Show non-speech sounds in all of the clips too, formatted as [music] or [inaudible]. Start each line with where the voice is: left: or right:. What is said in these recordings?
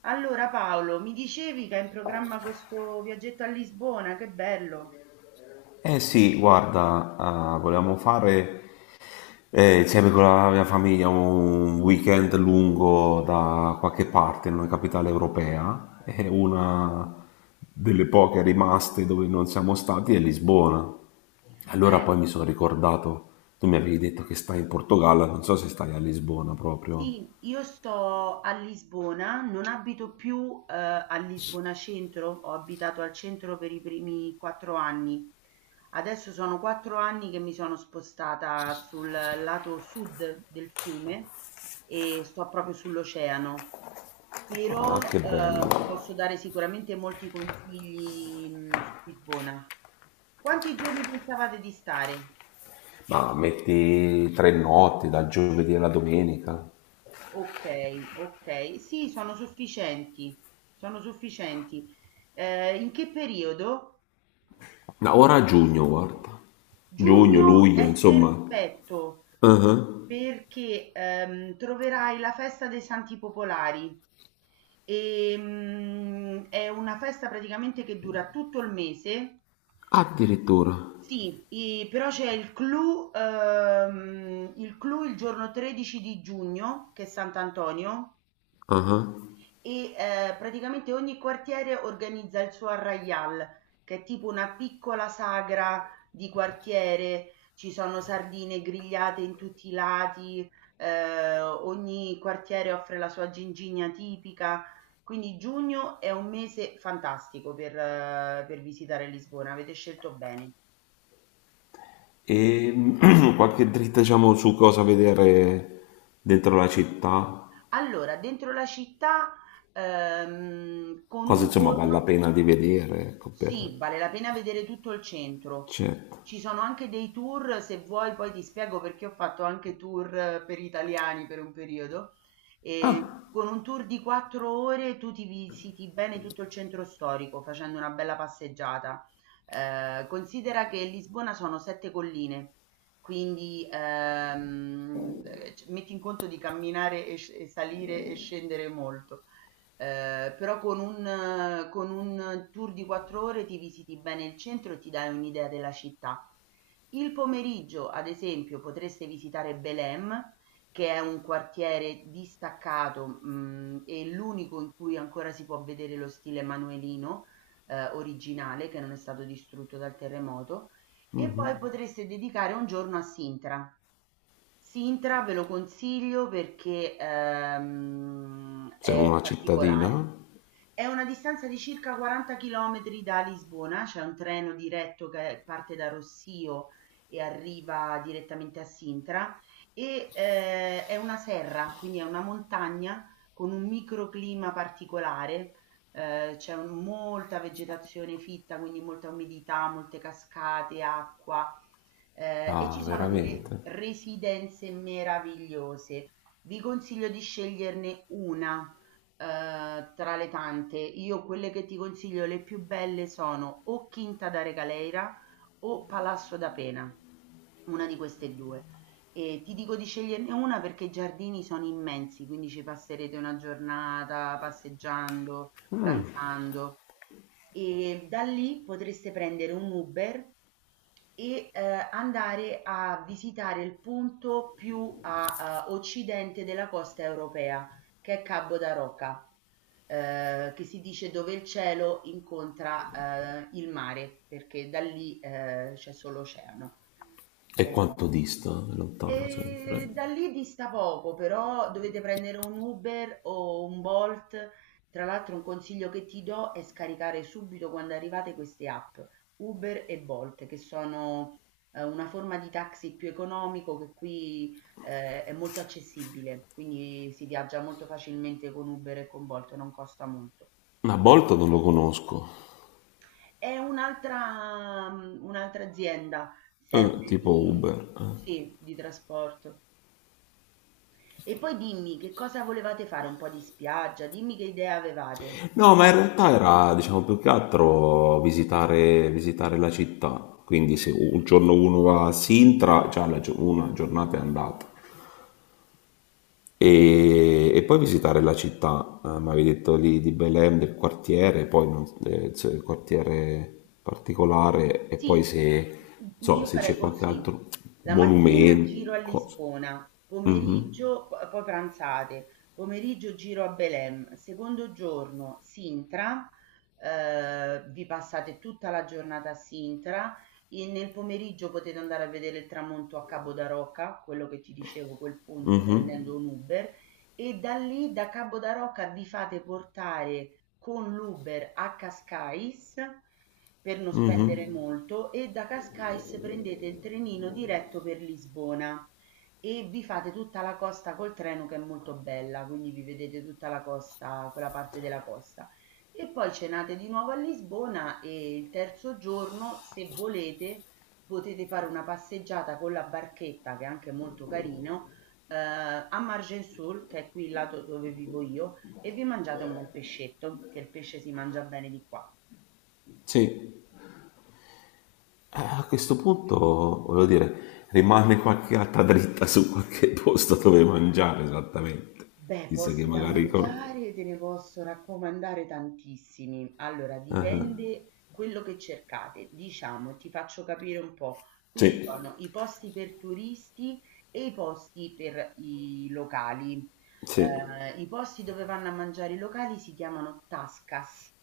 right: Allora Paolo, mi dicevi che hai in programma questo viaggetto a Lisbona, che bello!
left: Eh sì, guarda, volevamo fare insieme con la mia famiglia un weekend lungo da qualche parte in una capitale europea. E una delle poche rimaste dove non siamo stati è Lisbona. Allora
right: Eh.
left: poi mi sono ricordato, tu mi avevi detto che stai in Portogallo, non so se stai a Lisbona proprio.
right: Sì, io sto a Lisbona, non abito più, a Lisbona centro, ho abitato al centro per i primi 4 anni. Adesso sono 4 anni che mi sono spostata sul lato sud del fiume e sto proprio sull'oceano.
left: Ah,
right: Però,
left: che
right: ti
left: bello.
right: posso dare sicuramente molti consigli, su Lisbona. Quanti giorni pensavate di stare?
left: Ma metti 3 notti, dal giovedì alla domenica.
right: Okay, okay. Sì, sono sufficienti, sono sufficienti. In che periodo?
left: No, ora a giugno, guarda. Giugno,
right: Giugno
left: luglio,
right: è
left: insomma.
right: perfetto
left: Ah.
right: perché, troverai la festa dei Santi Popolari. È una festa praticamente che dura tutto il mese.
left: Addirittura.
right: Sì, i però c'è il clou, il clou il giorno 13 di giugno, che è Sant'Antonio
left: Ah.
right: e praticamente ogni quartiere organizza il suo arraial, che è tipo una piccola sagra di quartiere, ci sono sardine grigliate in tutti i lati, ogni quartiere offre la sua gingigna tipica, quindi giugno è un mese fantastico per visitare Lisbona, avete scelto bene.
left: E [clears throat] qualche dritta, diciamo, su cosa vedere dentro la città,
right: Allora, dentro la città, con
left: cosa
right: un
left: insomma vale la
right: giorno.
left: pena di vedere, ecco, per.
right: Sì, vale la pena vedere tutto il centro.
left: Certo.
right: Ci sono anche dei tour, se vuoi poi ti spiego perché ho fatto anche tour per italiani per un periodo. E
left: Ah,
right: con un tour di 4 ore tu ti visiti bene tutto il centro storico facendo una bella passeggiata. Considera che Lisbona sono sette colline, quindi metti in conto di camminare e salire e scendere molto. Però con un tour di 4 ore ti visiti bene il centro e ti dai un'idea della città. Il pomeriggio, ad esempio, potreste visitare Belém, che è un quartiere distaccato, e l'unico in cui ancora si può vedere lo stile manuelino, originale, che non è stato distrutto dal terremoto, e poi potreste dedicare un giorno a Sintra. Sintra ve lo consiglio perché,
left: c'è
right: è
left: una
right: particolare.
left: cittadina?
right: È una distanza di circa 40 chilometri da Lisbona, c'è un treno diretto che parte da Rossio e arriva direttamente a Sintra e è una serra, quindi è una montagna con un microclima particolare, c'è molta vegetazione fitta, quindi molta umidità, molte cascate, acqua e
left: Ah,
right: ci sono delle
left: veramente?
right: residenze meravigliose. Vi consiglio di sceglierne una tra le tante, io quelle che ti consiglio le più belle sono o Quinta da Regaleira o Palazzo da Pena, una di queste due. E ti dico di sceglierne una perché i giardini sono immensi, quindi ci passerete una giornata passeggiando, pranzando. E da lì potreste prendere un Uber andare a visitare il punto più a occidente della costa europea che è Cabo da Roca, che si dice dove il cielo incontra il mare, perché da lì c'è solo oceano.
left: E
right: Eh,
left: quanto dista? È lontano sempre.
right: Da lì dista poco, però dovete prendere un Uber o un Bolt. Tra l'altro un consiglio che ti do è scaricare subito quando arrivate queste app, Uber e Bolt, che sono una forma di taxi più economico che qui è molto accessibile, quindi si viaggia molto facilmente con Uber e con Bolt, non costa molto.
left: Ma Bolt non lo conosco.
right: È un'altra azienda sempre
left: Tipo
right: di,
left: Uber. Eh.
right: sì, di trasporto. E poi dimmi che cosa volevate fare, un po' di spiaggia, dimmi che idea avevate.
left: No, ma in realtà era, diciamo, più che altro visitare la città. Quindi se un giorno uno va a Sintra, già la una giornata è andata. E poi visitare la città, mi avevi detto lì di Belém, del quartiere, poi non- se- il quartiere particolare, e poi
right: Sì,
left: se, non so,
right: io
left: se
right: farei
left: c'è qualche
right: così.
left: altro
right: La mattina giro a
left: monumento, cosa.
right: Lisbona,
left: Mhm.
right: pomeriggio, poi pranzate, pomeriggio giro a Belém, secondo giorno Sintra, vi passate tutta la giornata a Sintra e nel pomeriggio potete andare a vedere il tramonto a Cabo da Roca, quello che ti dicevo, quel punto prendendo un Uber e da lì, da Cabo da Roca, vi fate portare con l'Uber a Cascais per non spendere molto e da Cascais prendete il trenino diretto per Lisbona e vi fate tutta la costa col treno che è molto bella, quindi vi vedete tutta la costa, quella parte della costa. E poi cenate di nuovo a Lisbona e il terzo giorno, se volete, potete fare una passeggiata con la barchetta, che è anche molto carino, a Margensul, che è qui il lato dove vivo io, e vi mangiate un bel pescetto, che il pesce si mangia bene di qua.
left: Sì. A questo punto, voglio dire, rimane qualche altra dritta su qualche posto dove mangiare esattamente.
right: Beh,
left: Chissà che
right: posti da
left: magari.
right: mangiare te ne posso raccomandare tantissimi. Allora, dipende quello che cercate. Diciamo, ti faccio capire un po'. Qui
left: Sì,
right: ci sono i posti per turisti e i posti per i locali.
left: sì,
right: I posti dove vanno a mangiare i locali si chiamano tascas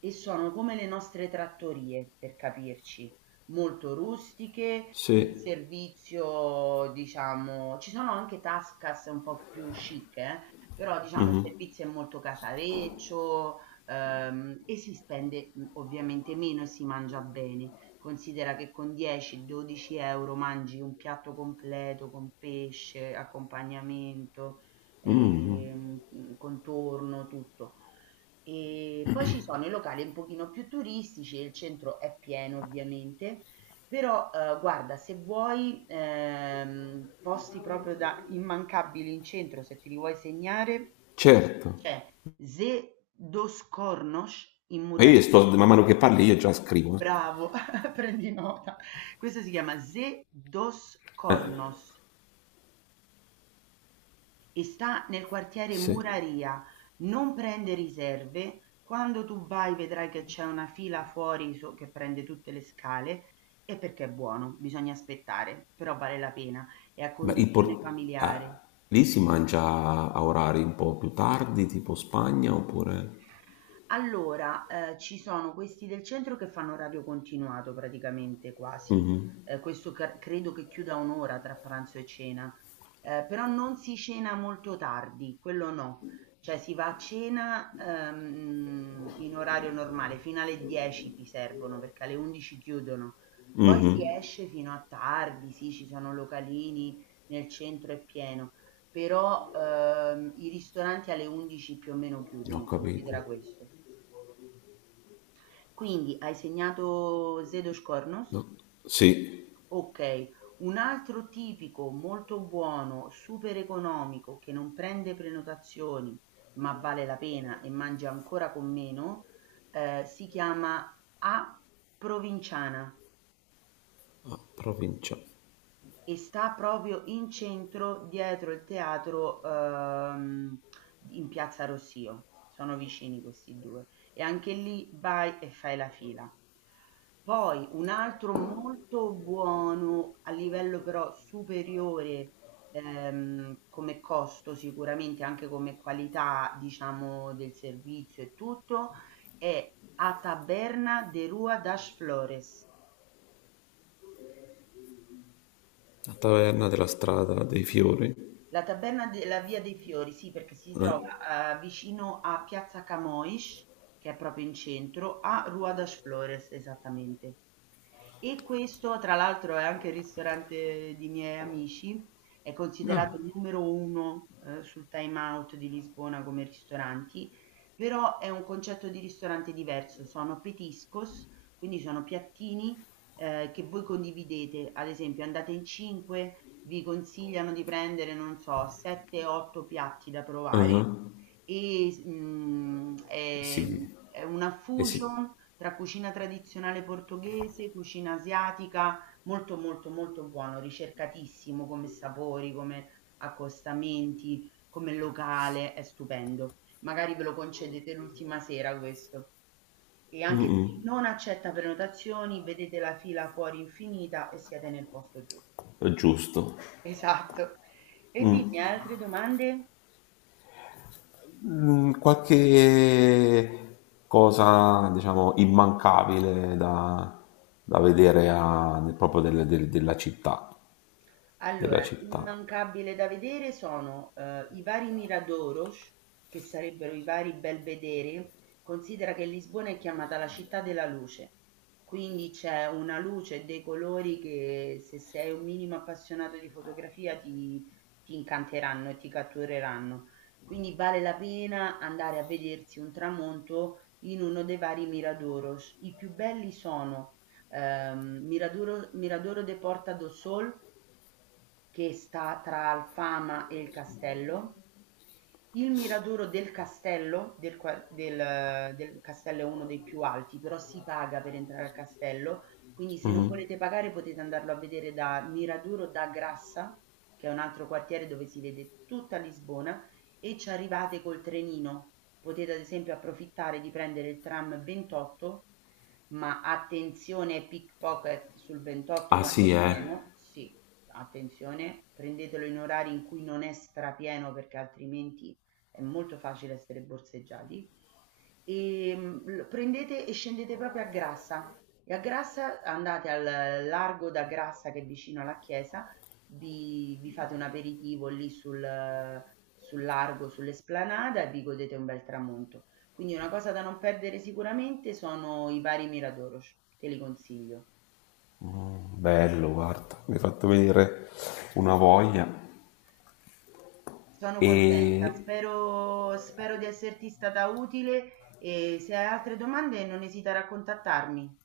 right: e sono come le nostre trattorie, per capirci molto rustiche, il
left: sì,
right: servizio diciamo ci sono anche Tascas un po' più chic, però diciamo il servizio è molto casareccio, e si spende, ovviamente meno e si mangia bene. Considera che con 10, 12 € mangi un piatto completo con pesce, accompagnamento, contorno, tutto. E poi ci sono i locali un pochino più turistici e il centro è pieno ovviamente, però guarda, se vuoi posti proprio da immancabili in centro, se ti li vuoi segnare,
left: certo.
right: c'è Ze dos Cornos in
left: Ma
right: Muraria.
left: io sto, man mano che parli io già scrivo. Eh.
right: Bravo, [laughs] prendi nota. Questo si chiama Ze dos
left: Eh,
right: Cornos e sta nel quartiere
left: sì.
right: Muraria, non prende riserve, quando tu vai vedrai che c'è una fila fuori che prende tutte le scale e perché è buono, bisogna aspettare, però vale la pena, è a
left: Ma il
right: conduzione familiare.
left: lì si mangia a orari un po' più tardi, tipo Spagna, oppure.
right: Allora, ci sono questi del centro che fanno orario continuato praticamente quasi, questo ca credo che chiuda 1 ora tra pranzo e cena, però non si cena molto tardi, quello no. Cioè si va a cena, in orario normale, fino alle 10 ti servono perché alle 11 chiudono. Poi si esce fino a tardi, sì, ci sono localini, nel centro è pieno, però, i ristoranti alle 11 più o meno
left: Non ho
right: chiudono,
left: capito.
right: considera questo. Quindi hai segnato Zedos Cornos?
left: No. Sì,
right: Ok, un altro tipico molto buono, super economico, che non prende prenotazioni, ma vale la pena e mangia ancora con meno, si chiama A Provinciana.
left: a provincia.
right: E sta proprio in centro dietro il teatro in Piazza Rossio. Sono vicini questi due e anche lì vai e fai la fila. Poi un altro molto buono a livello però superiore come costo sicuramente anche come qualità diciamo del servizio e tutto è a Taberna de Rua das Flores.
left: La taverna della strada dei fiori.
right: La taberna della Via dei Fiori, sì, perché si
left: Eh.
right: trova, vicino a piazza Camões, che è proprio in centro, a Rua das Flores, esattamente. E questo, tra l'altro, è anche il ristorante di miei amici, è considerato
left: Ah.
right: il numero 1, sul Time Out di Lisbona come ristoranti, però è un concetto di ristorante diverso, sono petiscos, quindi sono piattini, che voi condividete. Ad esempio andate in 5, vi consigliano di prendere, non so, 7, 8 piatti da provare
left: Ah.
right: e,
left: Eh sì,
right: è una
left: eh sì,
right: fusion tra cucina tradizionale portoghese, cucina asiatica, molto molto molto buono, ricercatissimo come sapori, come accostamenti, come locale, è stupendo. Magari ve lo concedete l'ultima sera questo. E anche qui non accetta prenotazioni, vedete la fila fuori infinita e siete nel posto giusto.
left: è giusto.
right: Esatto. E dimmi, altre domande?
left: Qualche cosa, diciamo, immancabile da vedere proprio della città, della
right: Allora,
left: città.
right: immancabile da vedere sono i vari Miradoros, che sarebbero i vari belvedere. Considera che Lisbona è chiamata la città della luce, quindi c'è una luce e dei colori che se sei un minimo appassionato di fotografia ti incanteranno e ti cattureranno. Quindi vale la pena andare a vedersi un tramonto in uno dei vari Miradoros. I più belli sono Miradoro de Porta do Sol che sta tra Alfama e il castello, il Miradoro del castello, del castello è uno dei più alti, però si paga per entrare al castello, quindi se non
left: Mhm.
right: volete pagare potete andarlo a vedere da Miradoro da Grassa, che è un altro quartiere dove si vede tutta Lisbona, e ci arrivate col trenino. Potete ad esempio approfittare di prendere il tram 28, ma attenzione pickpocket sul 28
left: Ah
right: quando è
left: sì, eh.
right: pieno, sì, attenzione, prendetelo in orari in cui non è strapieno perché altrimenti è molto facile essere borseggiati. E prendete e scendete proprio a Grassa. E a Grassa andate al largo da Grassa che è vicino alla chiesa, vi fate un aperitivo lì sul largo, sull'esplanada e vi godete un bel tramonto. Quindi una cosa da non perdere sicuramente sono i vari Miradoros, te li consiglio.
left: Bello, guarda, mi hai fatto venire una voglia.
right: Sono contenta,
left: E
right: spero di esserti stata utile e se hai altre domande non esitare a contattarmi.